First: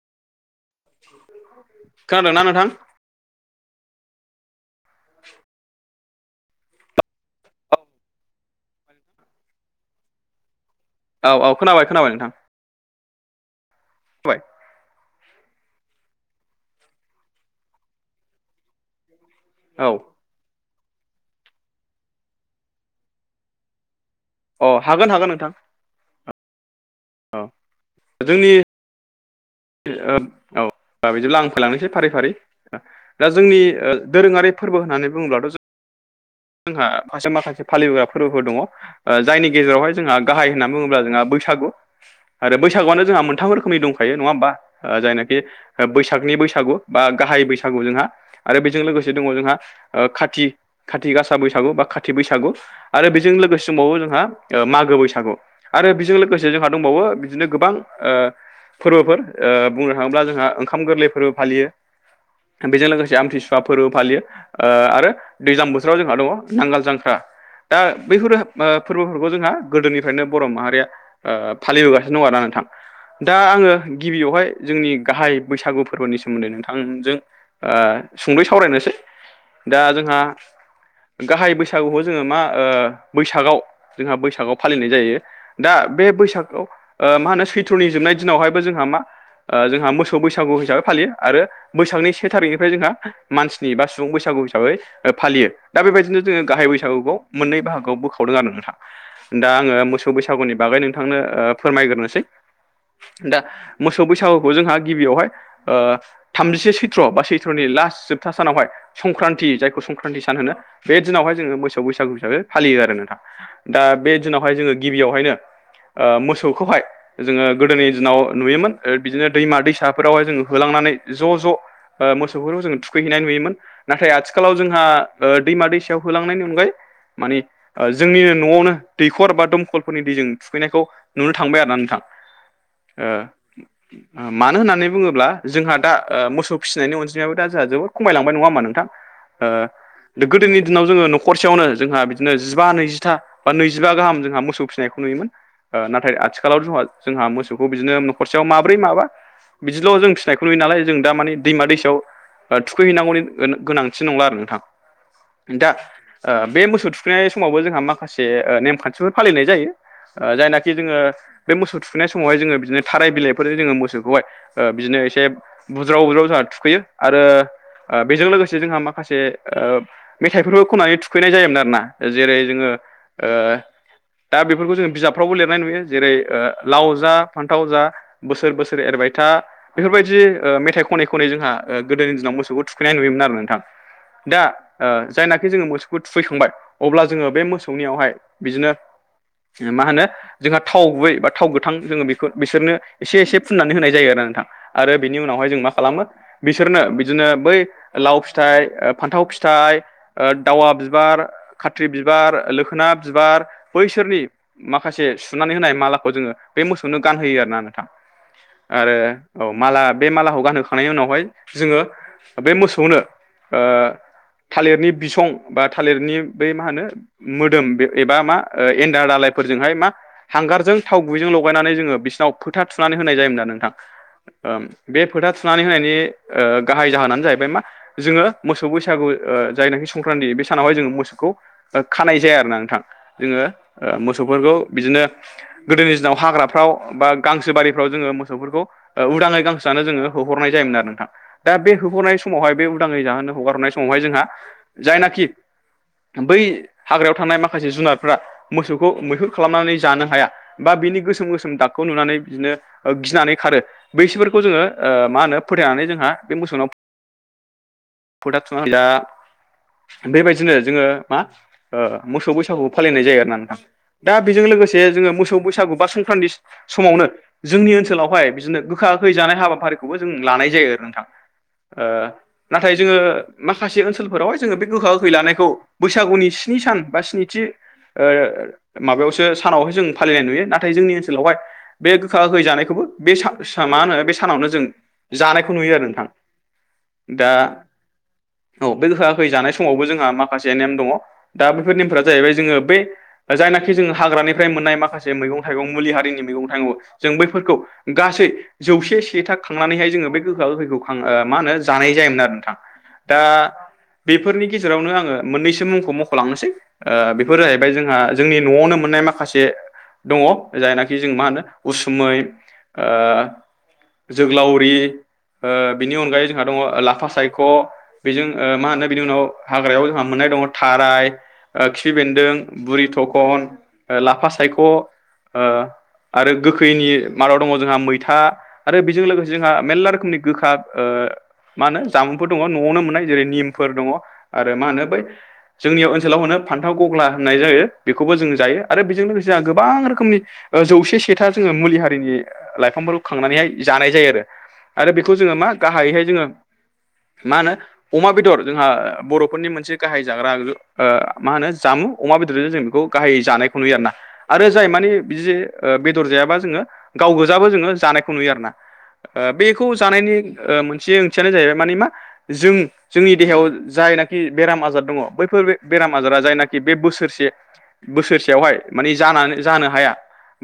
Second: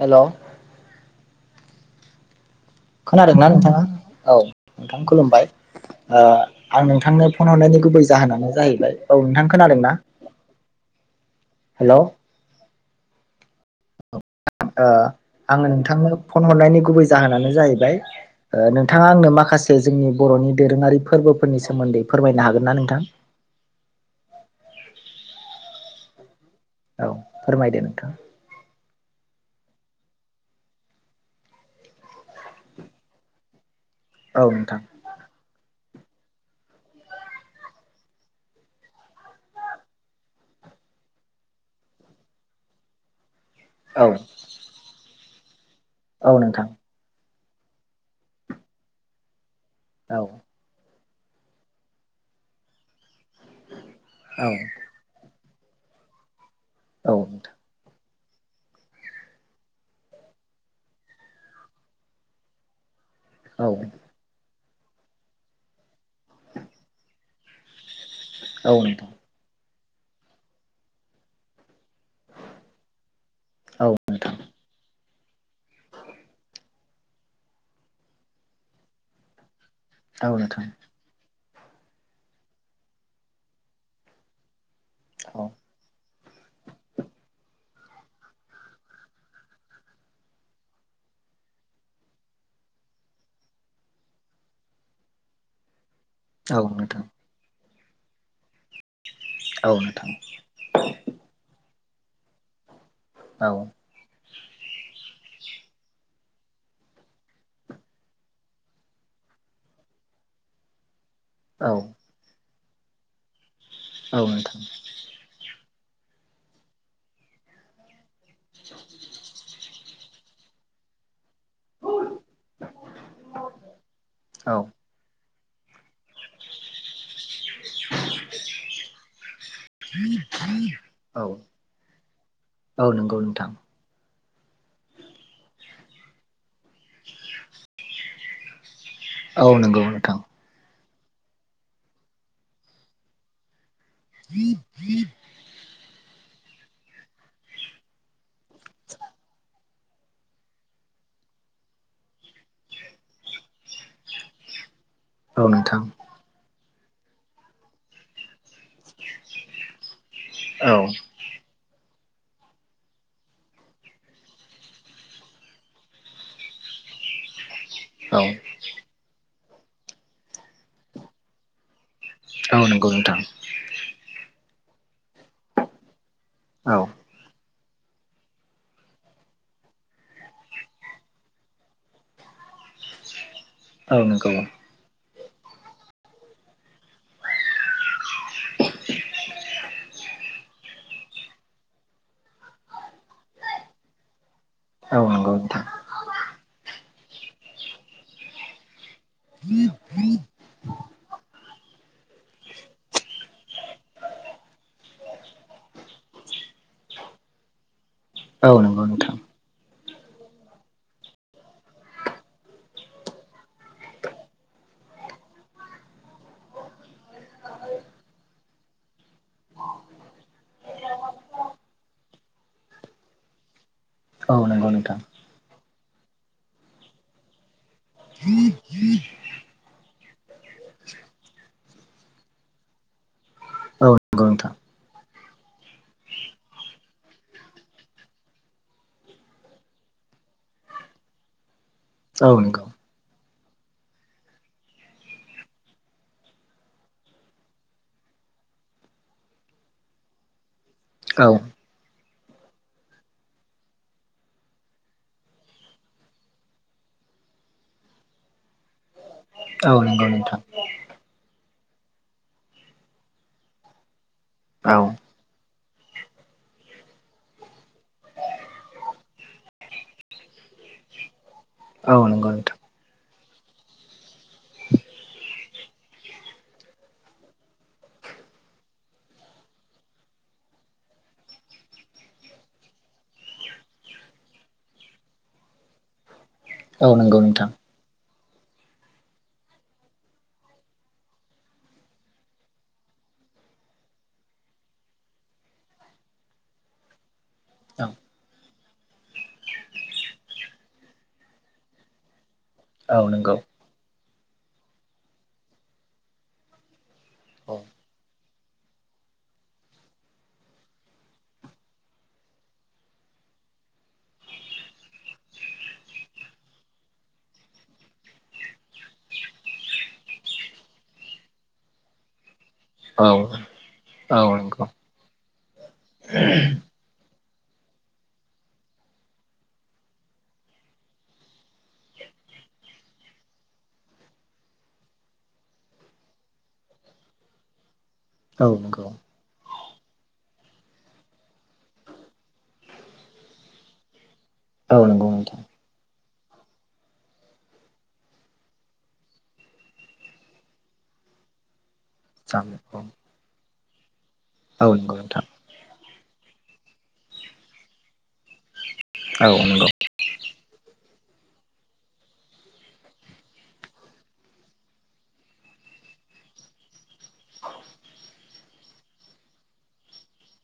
Hello खोनादों ना नोंथां? खोनादों ना नोंथाङा? औ नोंथां खुलुमबाय। ओ आं नोंथांनो फन हरनायनि गुबै जाहोनानो जाहैबाय, औ नोंथां खोनादोंना? औ औ खोनाबाय हेलौ खोनाबाय नोंथां। बाय ओ आङो नोंथांनो फन हरनायनि गुबै जाहोनानो जाहैबाय ओ नोंथाङा आंनो माखासे ए औ जोंनि बर'नि दोरोङारि फोरबोफोरनि सोमोन्दै फोरमायनो हागोन ना नोंथां? अ हागोन हागोन नोंथां। औ फोरमायदो नोंथां। जोंनि औ बिदिब्ला आं फैलांनोसै फारि फारि दा जोंनि औ दोरोङारि फोरबो नोंथां होननानै बुङोब्लाथ' जोंहा [inaudible] माखासे फालिबोग्रा फोरबोफोर दङ। ओ जायनि गेजेरावहाय जोंहा गाहाय होनना बुङोब्ला जोंहा बैसागु, आरो बैसागुआनो जोंहा मोन मोनथाम रोखोमनि औ दंखायो नङा होमबा? जायनाखि बैसागनि औ नोंथां बैसागु बा गाहाय बैसागु जोंहा आरो बेजों लोगोसे दङ जोंहा ओ औ खाथि खाथि गासा बैसागु बा खाथि बैसागु आरो बेजों लोगोसे दंबावो जोंहा औ मागो बैसागु। आरो बेजों लोगोसे जोंहा दंबावो बिदिनो नोंथां गोबां ओ फोरबोफोर। ओ बुंनो थाङोब्ला जोंहा ओंखाम गोरलै फोरबो फालियो बेजों लोगोसे आमथिसु औ फोरबो फालियो ओ आरो दैज्लां बोथोराव जोंहा दङ नांगाल जांख्रा। दा बैफोर ओ औ नोंथां फोरबो खौ जोंहा गोदोनिफ्रायनो बर' माहारिया ओ फालिबोगासिनो दं आरा नोंथां दा आङो औ नोंथां गिबियावहाय जोंनि गाहाय बैसागु फोरबोनि सोमोन्दै नोंथांजों ओ सुंद'यै सावरायनोसै दा जोंहा औ नोंथां गाहाय बैसागुखौ जोङो मा ओ बैसागावआव जोंहा बैसागाव फालिनाय जायो औ दा बे बैसागआव मा होनो सैथ्र'नि जोबनाय दिनावहायबो जों जोंहा मा जोंहा मोसौ बैसागु हिसाबै फालियो आरो बैसागनि से थारिखनिफ्राय जोंहा मानसिनि बा सुबुं बैसागु हिसाबै फालियो दा बेबायदिनो जोङो गाहाय औ नोंथां बैसागुखौ मोननै बागोआव बोखावदों आरो नोंथां दा आङो औ नोंथां मोसौ बैसागुनि बागै नोंथांनो फोरमायग्रोनोसै दा औ मोसौ बैसागुखौ जोंहा गिबियावहाय ओ थामजिसे सैथ्र' बा सैथ्रनि लास्ट जोबथा सानावहाय संक्रान्ति जायखौ संक्रान्ति सान होनो बे दिनावहाय जोङो मोसौ औ बैसागु हिसाबै फालियो आरो नोंथां दा बे औ दिनावहाय जोङो नोंथां गिबियावहायनो मोसौखौहाय जोङो गोदोनि दिनाव नुयोमोन। बिदिनो दैमा दैसाफोरावहाय जोङो होलांनानै ज' ज' ओ मोसौफोरखौ जोङो थुखैहैनाय नुयोमोन नाथाय आथिखालाव औ जोंहा ओ दैमा दैसायाव होलांनायनि अनगायै मानि जोंनिनो न'आवनो दैखर बा दमखलफोरनि दैजों थुखैनायखौ औ नुनो थांबाय आरोना नोंथां। औ नंगौ ओ नोंथां। मानो होननानै बुङोब्ला जोंहा दा मोसौ फिसिनायनि अनजिमायो दा जोंहा जोबोद खमायलांबाय नङा होमबा नोंथां? औ नंगौ नोंथां गोदोनि दिनाव जोङो न'खरसेयावनो जोंहा बिदिनो जिबा नैजिथा बा नैजिबा गाहाम जोंहा मोसौ फिनायखौ नुयोमोन नाथाय आथिखालाव जोंहा जोंहा मोसौखौ बिदिनो न'खरसेयाव माब्रै माबा बिदिल' जों फिसिनायखौ नुयो नालाय जों दा मानि दैमा दैसायाव थुखै हैनांगौनि गोनांथि नंला आरो नोंथां औ दा नोंथां बे मोसौ थुखैनाय समावबो जोंहा माखासे ने खान्थिफोर फालिनाय जायो जायनाखि औ जोङो बे मोसौ थुखैनाय समावहाय जोङो बिदिनो थाराय बिलाइफोरजों जोङो मोसौखौहाय बिदिनो एसे बुज्राव बुज्राव जोंहा थुखैयो। आरो औ बेजों लोगोसे से जोंहा माखासे मेथाइफोरबो खननानै थुखैनाय जायोमोन आरो ना। जेरै औ जोङो नंगौ नोंथां ओ दा बेफोरखौ जोङ बिजाबफ्रावबो लिरनाय नुयो जेरै ओ औ लाव जा फान्थाव जा बोसोर बोसोर एरबाय था बेफोरबायदि ओ मेथाइ खनै खनै जोंहा गोदोनि दिनाव मोसौखौ थुखैनाय नुयोमोन आरो नोंथां। औ नंगौ दा जायनाखि जोङो मोसौखौ थुखैखांबाय अब्ला जोङो बे मोसौनियावहाय बिदिनो मा होनो जोंहा थाव गुबै बा थाव गोथां जोङो बे बिसोरनो एसे एसे फुननानै होनाय जायो आरो नोंथां आरो औ बिनि नंगौ उनावहाय जों नोंथां मा खालामगोन बिसोरनो बिदिनो बै लाव फिथाइ फान्थाव फिथाइ दावा बिबार खाथ्रि बिबार लोखोना बिबार बैसोरनि माखासे सुनानै होनाय मालाखौ जोङो बे मोसौनो गानहोयो आरोना नोंथां औ नंगौ आरो नोंथां औ माला बे मालाखौ गानहोखांनायनि उनावहाय जोङो बे मोसौनो थालिरनि बिसं बा थालिरनि बै मा होनो मोदोम एबा मा एन्दार दालायफोरजोंहाय मा हांगारजों थाव गुबैजों ल गायनानै जोङो बिसिनाव फोथा थुनानै होनाय जायोमोन नोंथां। औ नंगौ नोंथां बे फोथा थुनानै होनायनि गाहाय जाहोनानो जाहैबाय मा जोङो मोसौ बैसागु ओ जायनाखि संक्रान्ति बे सानावहाय जोङो मोसौखौ खानाय जाया आरोना नोंथां जोङो औ नंगौ नोंथां मोसौफोरखौ बिदिनो गोदोनि दिनाव हाग्राफ्राव बा गांसो बारिफ्राव जोङो मोसौफोरखौ ह उदाङै गांसोआनो जोङो होहरनाय जायोमोन आरो नोंथां। दा बे होहरनाय औ समावहाय नंगौ बे उदाङै जाहोनो हगारहरनाय समावहाय जोंहा जायनाखि बै हाग्रायाव थानाय माखासे जुनारफ्रा मोसौखौ मैहुर खालामनानै जानो हाया बा बिनि औ गोसोम गोसोम दाग खौ नुनानै बिदिनो गिनानै खारो बैसोरफोरखौ जोङो ओ मा होनो फोथायनानै जोंहा बे मोसौनाव फो थुना होयोदा औ नंगौ नोंथां बेबायदिनो जोङो मा मोसौ बैसागु फालिनाय जायो आरो ना नोंथां। दा बेजों औ लोगोसे जोङो मोसौ बैसागु बा संक्रान्ति समावनो जोंनि ओनसोलावहाय बिदिनो गोखा गोखै जानाय हाबाफारिखौबो जों लानाय जायो आरो नोंथां। ओ औ नंगौ नोंथां नाथाय जोङो माखासे ओनसोलफोरावहाय जोङो बे गोखा गोखै लानायखौ बैसागुनि स्नि सान बा स्निथि ओ माबायावसो सानावसो जों फालिनाय नुयो ना थाय जोंनि ओनसोलावहाय बे गोखा गोखै जानायखौबो बे मा होनो बे सानावनो जों जानायखौ नुयो आरो नोंथां। औ नंगौ दा नोंथां औ बे गोखा गोखै जानाय समावबो जोंहा माखासे नेम दङ दा बेफोर नेमफोरा जाहैबाय जोङो बै जायनाखि जोङो हाग्रानिफ्राय मोननाय माखासे मैगं मुलि हारिनि मैगं थाइगं जों बैफोरखौ औ गासै जौसे से था खांनानैहाय जोङो बे गोखा गोखैखौ खां मा होनो जानाय जायोमोन आरो नोंथां। औ दा नंगौ बेफोरनि गेजेरावनो आङो मोननैसो मुंखौ मख'लांनोसै ओ बेफोर औ जाहैबाय जोंहा जोंनि न'आवनो मोननाय माखासे दङ' जायनाखि जों मा होनो उसुमै ओ जोगोलावरि ओ बिनि अनगायै जोंहा दङ' लाफा सायख' बेजों ओ मा होनो बिनि उनाव हाग्रायाव जोंहा मोननाय दङ' थाराय ओ खि बेन्दों, बुरि औ थखन, ओ लाफा औ सायख' नंगौ ओ आरो गोखैनि मादाव दङ' जोंहा मैथा आरो बेजों लोगोसे जोंहा मेर्ला रोखोमनि गोखा ओ मा होनो जामुंफोर दङ' न'आवनो मोननाय जेरै निमफोर दङ' आरो मा होनो बै जोंनि ओनसोलाव होनो फान्थाव गग्ला होननाय जायो बेखौबो जों औ जायो आरो नंगौ बेजों लोगोसे आं गोबां रो खोमनि ओ जौसे सेथा जोङो मुलि हारिनि लाइफांफोरखौ खांनानैहाय जानाय जायो आरो। औ आरो नंगौ बेखौ जोङो नोंथां मा गाहायैहाय जोङो मा होनो अमा बेदर जोंहा बर'फोरनि मोनसे गाहाय जाग्रा ओ मा होनो जामु अमा बेदरजों जों बेखौ गाहाय जानायखौ नुयो आरो ना जाय औ मानि नंगौ नोंथां बिदि ओ बेदर जायाबा जोङो गाव गोजाबो जोङो जानायखौ नुयो आरोना औ ओ नंगौ बेखौ जानायनि ओ मोनसे ओंथियानो जाहैबाय माने मा जों जोंनि देहायाव जायनाखि बेराम आजार दङ' बैफोर बेराम आजारा जायनाखि बे बोसोरसे बोसोरसेयावहाय माने जानानै जानो हाया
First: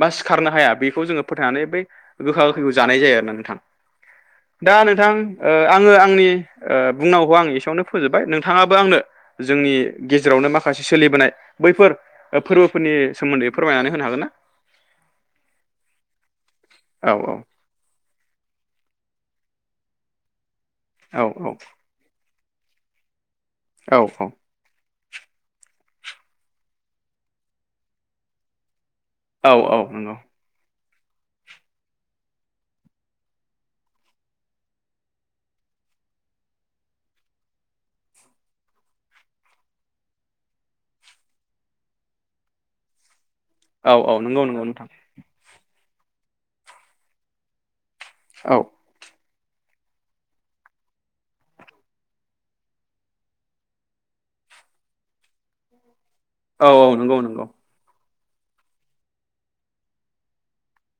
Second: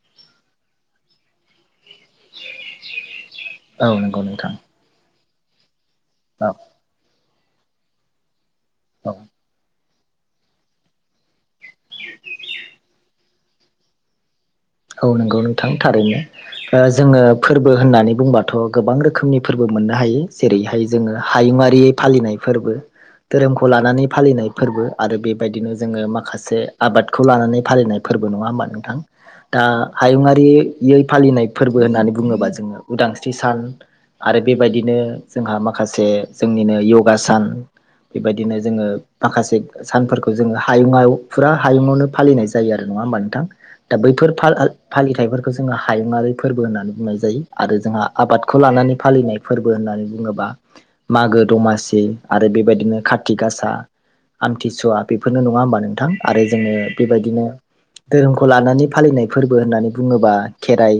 बा सिखारनो हाया बेखौ जोङो फोथायनानै बै गोखा गोखैखौ जानाय जायो आरो ना थां औ नंगौ नोंथां दा नोंथां ओ आङो आंनि औ ओ बुंनांगौ आं एसेयावनो फोजोबबाय नोंथाङाबो आंनो औ जोंनि गेजेरावनो माखासे सोलिबोनाय बैफोर फोरबोफोरनि सोमोन्दै फोरमायनानै होनो हागोन ना? औ नंगौ नोंथां थारैनो ओ औ जोङो औ फोर बो होननानै बुंबाथ' गोबां रोखोमनि फोरबो मोननो हायो जेरैहाय जोङो औ हायुङारि फालिनाय फोरबो धोरोमखौ औ लानानै फालिनाय फोरबो आरो बेबायदिनो जोङो माखासे आबादखौ लानानै फालिनाय फोरबो नङा होमबा नोंथां? औ दा औ नंगौ हायुङारि यै फालिनाय फोरबो होननानै बुङोबा जोङो उदांस्रि सान आरो बेबायदिनो जोंहा माखासे जोंनिनो यगा सान बेबायदिनो जोङो माखासे सानफोरखौ जोङो हायुङआव फुरा हायुङावनो फालिनाय जायो आरो नङा होमबा नोंथां? औ दा औ बैफोर नंगौ फाल नंगौ नोंथां आल मेथाइफोरखौ जोङो हायुङारि फोरबो होननानै बुंनाय जायो आरो जोंहा औ आबादखौ लानानै फालिनाय फोरबो होननानै बुङोबा मागो दमासि आरो बेबायदिनो खाथि गासा आमथिसुवा बेफोरनो नङा होमबा नोंथां? आरो औ जोङो औ नंगौ बेबायदिनो नंगौ धोरोमखौ लानानै फालिनायफोर बो होननानै बुङोबा खेराइ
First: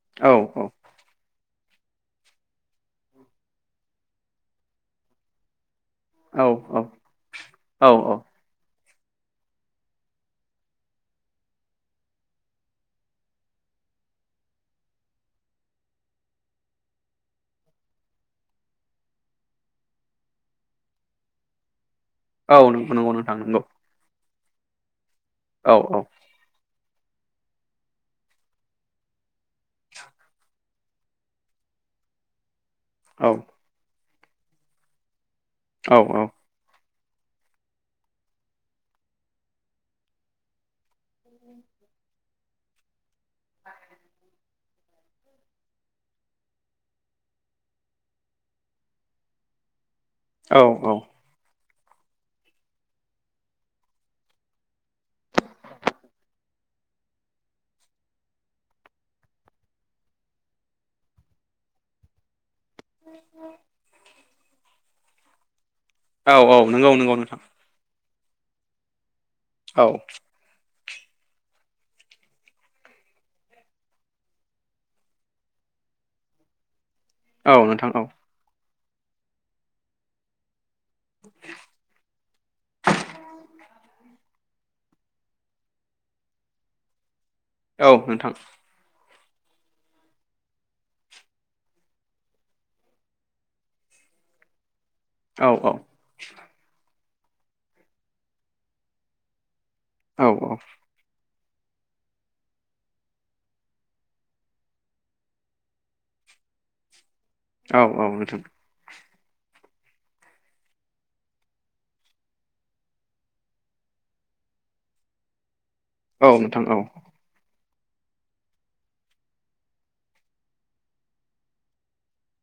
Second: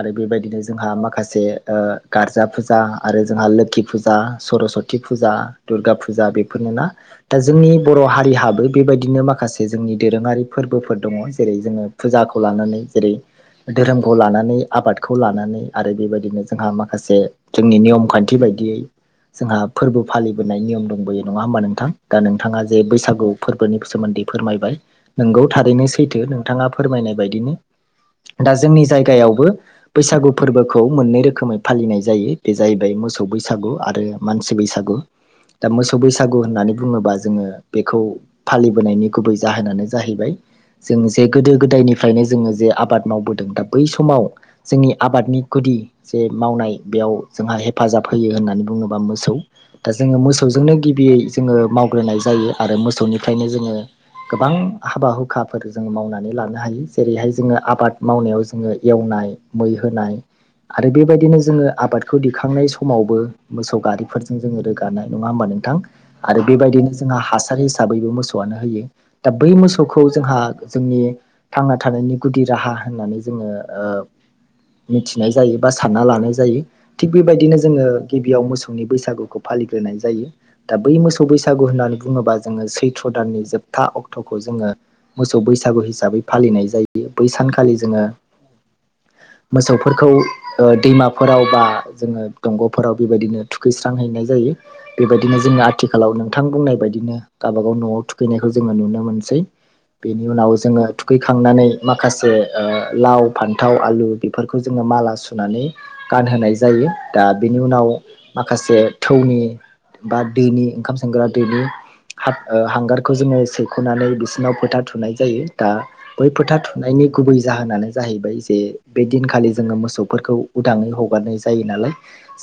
आरो औ बेबायदिनो जोंहा माखासे ओ गारजा फुजा आरो जोंहा लोखि फुजा सरसति फुजा दुर्गा फु फुजा औ बेफोरनोना दा जोंनि औ बर' हारिहाबो बेबायदिनो माखासे जोंनि दोरोङारि फोरबोफोर दङ' जेरै जोङो फुजाखौ लानानै जेरै धोरोमखौ लानानै आबादखौ लानानै आरो बेबायदिनो जोंहा माखासे जोंनि नियम खान्थि बायदियै जोंहा फोरबो फालिबोनाय नियम दंबोयो नङा होमबा नोंथां? दा औ नोंथाङा जे नंगौ नंगौ बैसागु नोंथां नंगौ फोरबोनि सोमोन्दै फोरमायबाय नोंगौ औ थारैनो औ सैथो नोंथाङा फोरमायनाय बायदिनो दा जोंनि जायगायावबो बैसागु फोरबोखौ मोननै रोखोमै फालिनाय जायो। बे जाहैबाय मोसौ औ बैसागु आरो मानसि बैसागु। दा मोसौ बैसागु होननानै बुङोबा जोङो बेखौ फालिबोनायनि गुबै जाहोनानो जाहैबाय जों जे गोदो गोदायनि फ्रायनो जोङो जे आबाद मावबोदों दा बै समाव जोंनि आबादनि गुदि जे मावनाय बेयाव जोंहा हेफाजाब होयो होननानै बुङोबा मोसौ दा जोङो औ मोसौजोंनो औ गिबियै जोङो मावग्रोनाय जायो आरो मोसौनिफ्रायनो जोङो गोबां हाबा-हुखाफोर जों मावनानै लानो हायो। जेरैहाय जोङो आबाद मावनायाव जोङो एवनाय मै होनाय आरो बेबायदिनो जोङो आबादखौ दिखांनाय स समावबो मोसौ गारिफोरजों जों रोगानाय नङा होमबा नोंथां? औ आरो नंगौ बेबायदिनो नंगौ जोंहा नोंथां हासार हिसाबैबो मोसौआनो होयो दा बै औ मोसौखौ जोंहा जोंनि थांना थानायनि गुदि राहा होननानै जोङो ओ मिथिनाय जायो बा सानना लानाय जायो। थिग औ बेबायदिनो जोङो नोंथां औ गिबियाव मोसौनि बैसागुखौ फालिग्रोनाय जायो। दा बै मोसौ बैसागु होननानै बुङोबा जोङो सैथ्र' दाननि जोबथा अक्ट' खौ जोङो मोसौ बैसागु हिसाबै फालिनाय जायो बै सानखालि औ जोङो नोंथां मोसौफोरखौ ओ दैमाफोराव बा जोङो दंग'फोराव बेबायदिनो थुखैस्रांहैनाय जायो। बेबायदिनो औ जोङो औ आथिखालाव नोंथां बुंनाय बायदिनो गाबागाव न'आव थुखैनायखौ जोङो नुनो मोनसै। औ बेनि उनाव जोङो थुख खांनानै माखासे ओ लाव फान्थाव आलु बेफोरखौ जोङो माला सुनानै गानहोनाय जायो दा बेनि औ उनाव औ नोंथां माखासे थौनि बा दोनि ओंखाम संग्रा दोनि हाब ओ हांगारखौ जोङो सेैख'नानै बिसोरनाव फोथा थुनाय जायो दा बै औ फोथा नोंथां औ थुनायनि गुबै जाहोनानो जाहैबाय जे बे दिनखालि जोङो मोसौफोरखौ उदाङै हगारनाय जायो नालाय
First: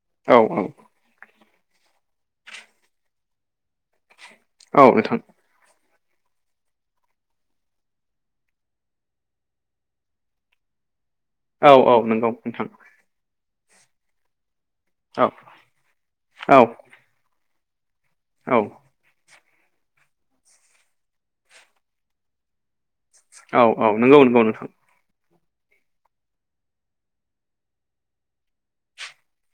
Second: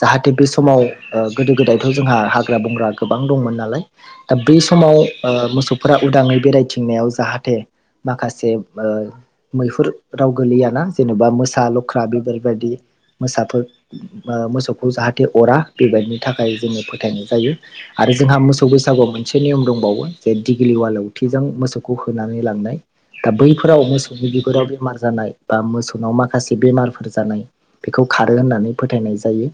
जाहाथे औ बे समाव ओ गोदो गोदायथ' जोंहा हाग्रा बंग्रा गोबां दंमोन नालाय दा बै औ समाव नोंथां ओ मोसौफोरा उदाङै बेरायथिंनायाव जाहाथे माखासे ओ मैहुर राव गोलैयाना जेनेबा मोसा औ औ लख्रा नंगौ नोंथां बेबोरबायदि मोसाफोर ओ मोसौखौ औ जाहाथे अरा बेबायदिनि थाखाय औ जोङो फोथायनाय जायो आरो जोंहा औ मोसौ बैसागुआव मोन से नियम दंबावो जे दिगिलिवा लावथिजों मोसौखौ होनानै लांनाय दा औ बैफोराव नंगौ मोसौनि नंगौ बिगुराव नोंथां बेमार जानाय बा मोसौनाव माखासे बेमारफोर जानाय बेखौ खारो होननानै फोथायनाय जायो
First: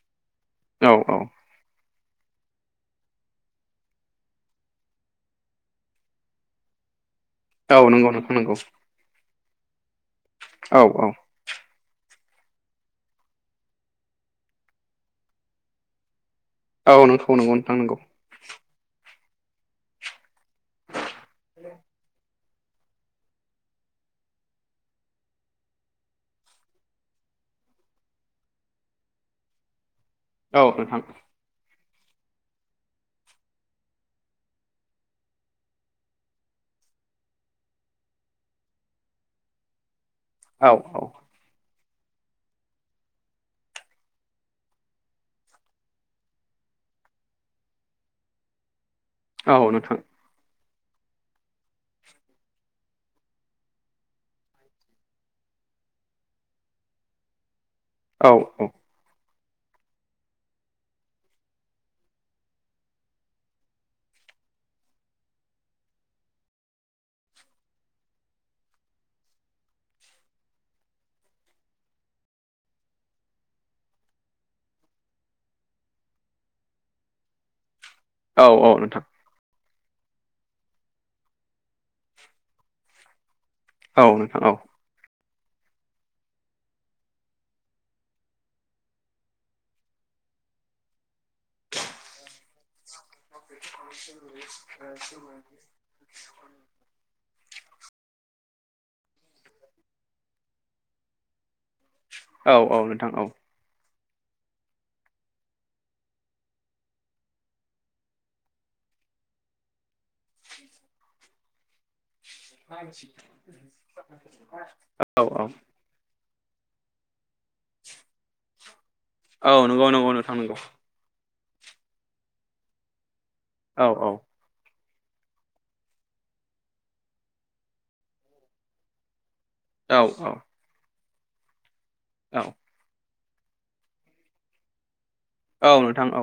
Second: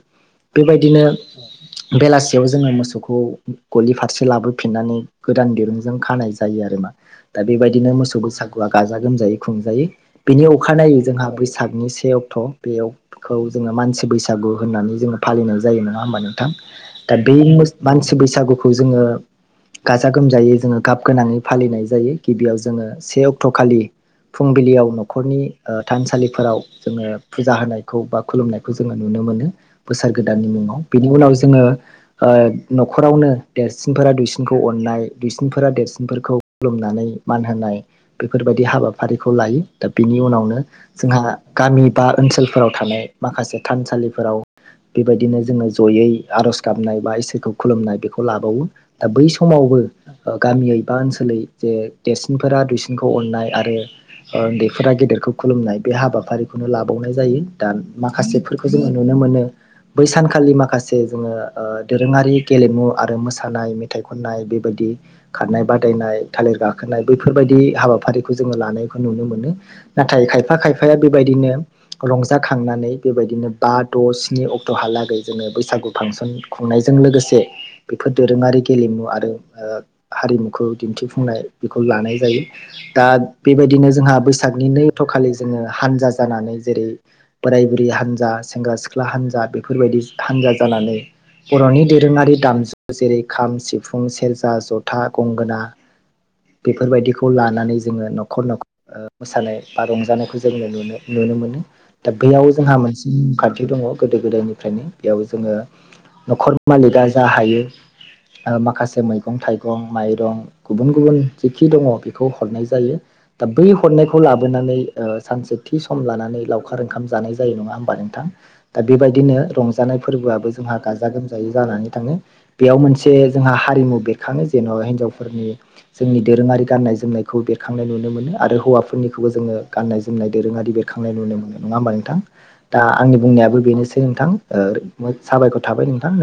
औ बेबायदिनो औ बेलासियाव जोङो मोसौखौ गलि फारसे लाबोफिननानै गोदान दिरुंजों खानाय जायो आरोमा दा औ बेबायदिनो नंगौ मोसौ नोंथां नंगौ बैसागुआ गाजा गोमजायै खुंजायो बिनि औ अखानायै औ जोंहा बैसागनि से अक थ' बेयाव खौ जोङो मानसि बैसागु होननानै जोङो फालिनाय जायो नङा होमबा नों था औ दा नोंखौ बे नंगौ मोस नोंथां नंगौ मानसि बैसागुखौ जोङो गाजा-गोमजायै जोङो गाब गोनाङै फालिनाय जायो गिबियाव जोङो से अक्ट' खालि फुंबिलियाव न'खरनि ओ थानसालिफोराव जोङो फुजा होनायखौ बा खुलुमनायखौ जोङो नुनो मोनो बोसोर गोदाननि औ मुङाव नोंथां बेनि उनाव ज जोङो ओ न'खरावनो देरसिनफोरा दुइसिनखौ अननाय दुइसिनफोरा देरसिनफोरखौ खुलुमनानै मान होनाय बेफोरबायदि हाबाफारिखौ लायो दा बिनि उनावनो औ औ जोंहा गामि बा ओनसोलफोराव थानाय माखासे थानसालिफोराव बेबायदिनो जोङो जयै आर'ज गाबनाय बा इसोरखौ खुलुमनाय बेखौ लाबावो दा बै औ समावबो नोंथां ओ गामियै बा ओनसोलै जे देरसिनफोरा दुइसि [unintelligible] खौ अन्नाय आरो उन्दैफोरा गेदेरखौ खुलुमनाय बे हाबाफारिखौनो लाबावनाय जायो दा औ माखासेफोरखौ जोङो नुनो मोनो बै सानखालि माखासे जोङो ओ दोरोङारि गेलेमु आरो मोसानाय मेथाइ खननाय बेबादि खारनाय बादायनाय थालिर गाखोनाय बैफोरबायदि हाबाफारिखौ जोङो लानायखौ नुनो मोनो नाथाय खायफा-खायफाया बेबायदिनो रंजाखांनानै बेबायदिनो बा द' स्नि अक्ट'हालागै जोङो बैसागु फांसन खुंनायजों लोगोसे बेफोर औ दोरोङारि नोंथां गेलेमु आरो ओ हारिमुखौ दिन्थिफुंनाय बेखौ लानाय जायो। दा बेबायदिनो औ जोंहा नोंथां बैसागनि औ नै अक्त' खालि जोङो हानजा जानानै जेरै बोराय बुरै हानजा, सेंग्रा सिख्ला हान्जा बेफोरबायदि हान्जा जानानै बर'नि दोरोङारि दामजु जेरै खाम, सिफुं, सेरजा, जथा, गंगोना बेफोरबायदिखौ खौ लानानै जोङो न'खर न'खर ओ मोसानाय बा रंजानायखौ जोङो नु-नुनो मोनो। दा बेयाव औ जोंहा औ मोनसे नोंथां मुं खानथि दङ गोदो गोदायनिफ्रायनो। बेयाव जोङो न'खर मालिगा जा हायो माखासे मैगं थाइगं, माइरं गुबुन गुबुन जिखि दङ खौ हरनाय जायो। दा बै हरनायखौ लाबोनानै ओ औौ औ सानसे थि सम लानानै लावखार ओंखाम जानाय जायो नङा होमबा नोंथां? दा बेबायदिनो औ नंगौ रंजानाय नंगौ नोंथां फोरबोआबो नंगौ जोंहा गाजा गोमजायै जानानै थाङो। बेयाव मोनसे जोंहा औ हारिमु औ बेरखाङो जेनेबा हिनजावफोरनि जोंनि दोरोङारि गाननाय जोमनायखौ बेखांनाय नुनो मोनो आरो हौवाफोरनिखौबो जोङो औ गाननाय जोमनाय दोरोङारि बेर खांनाय नुनो मोनो। नङा होमबा नोंथां? औ। दा आंनि बुंनायाबो बेनोसै नोंथां, साबायखर औ थाबाय नोंथां औ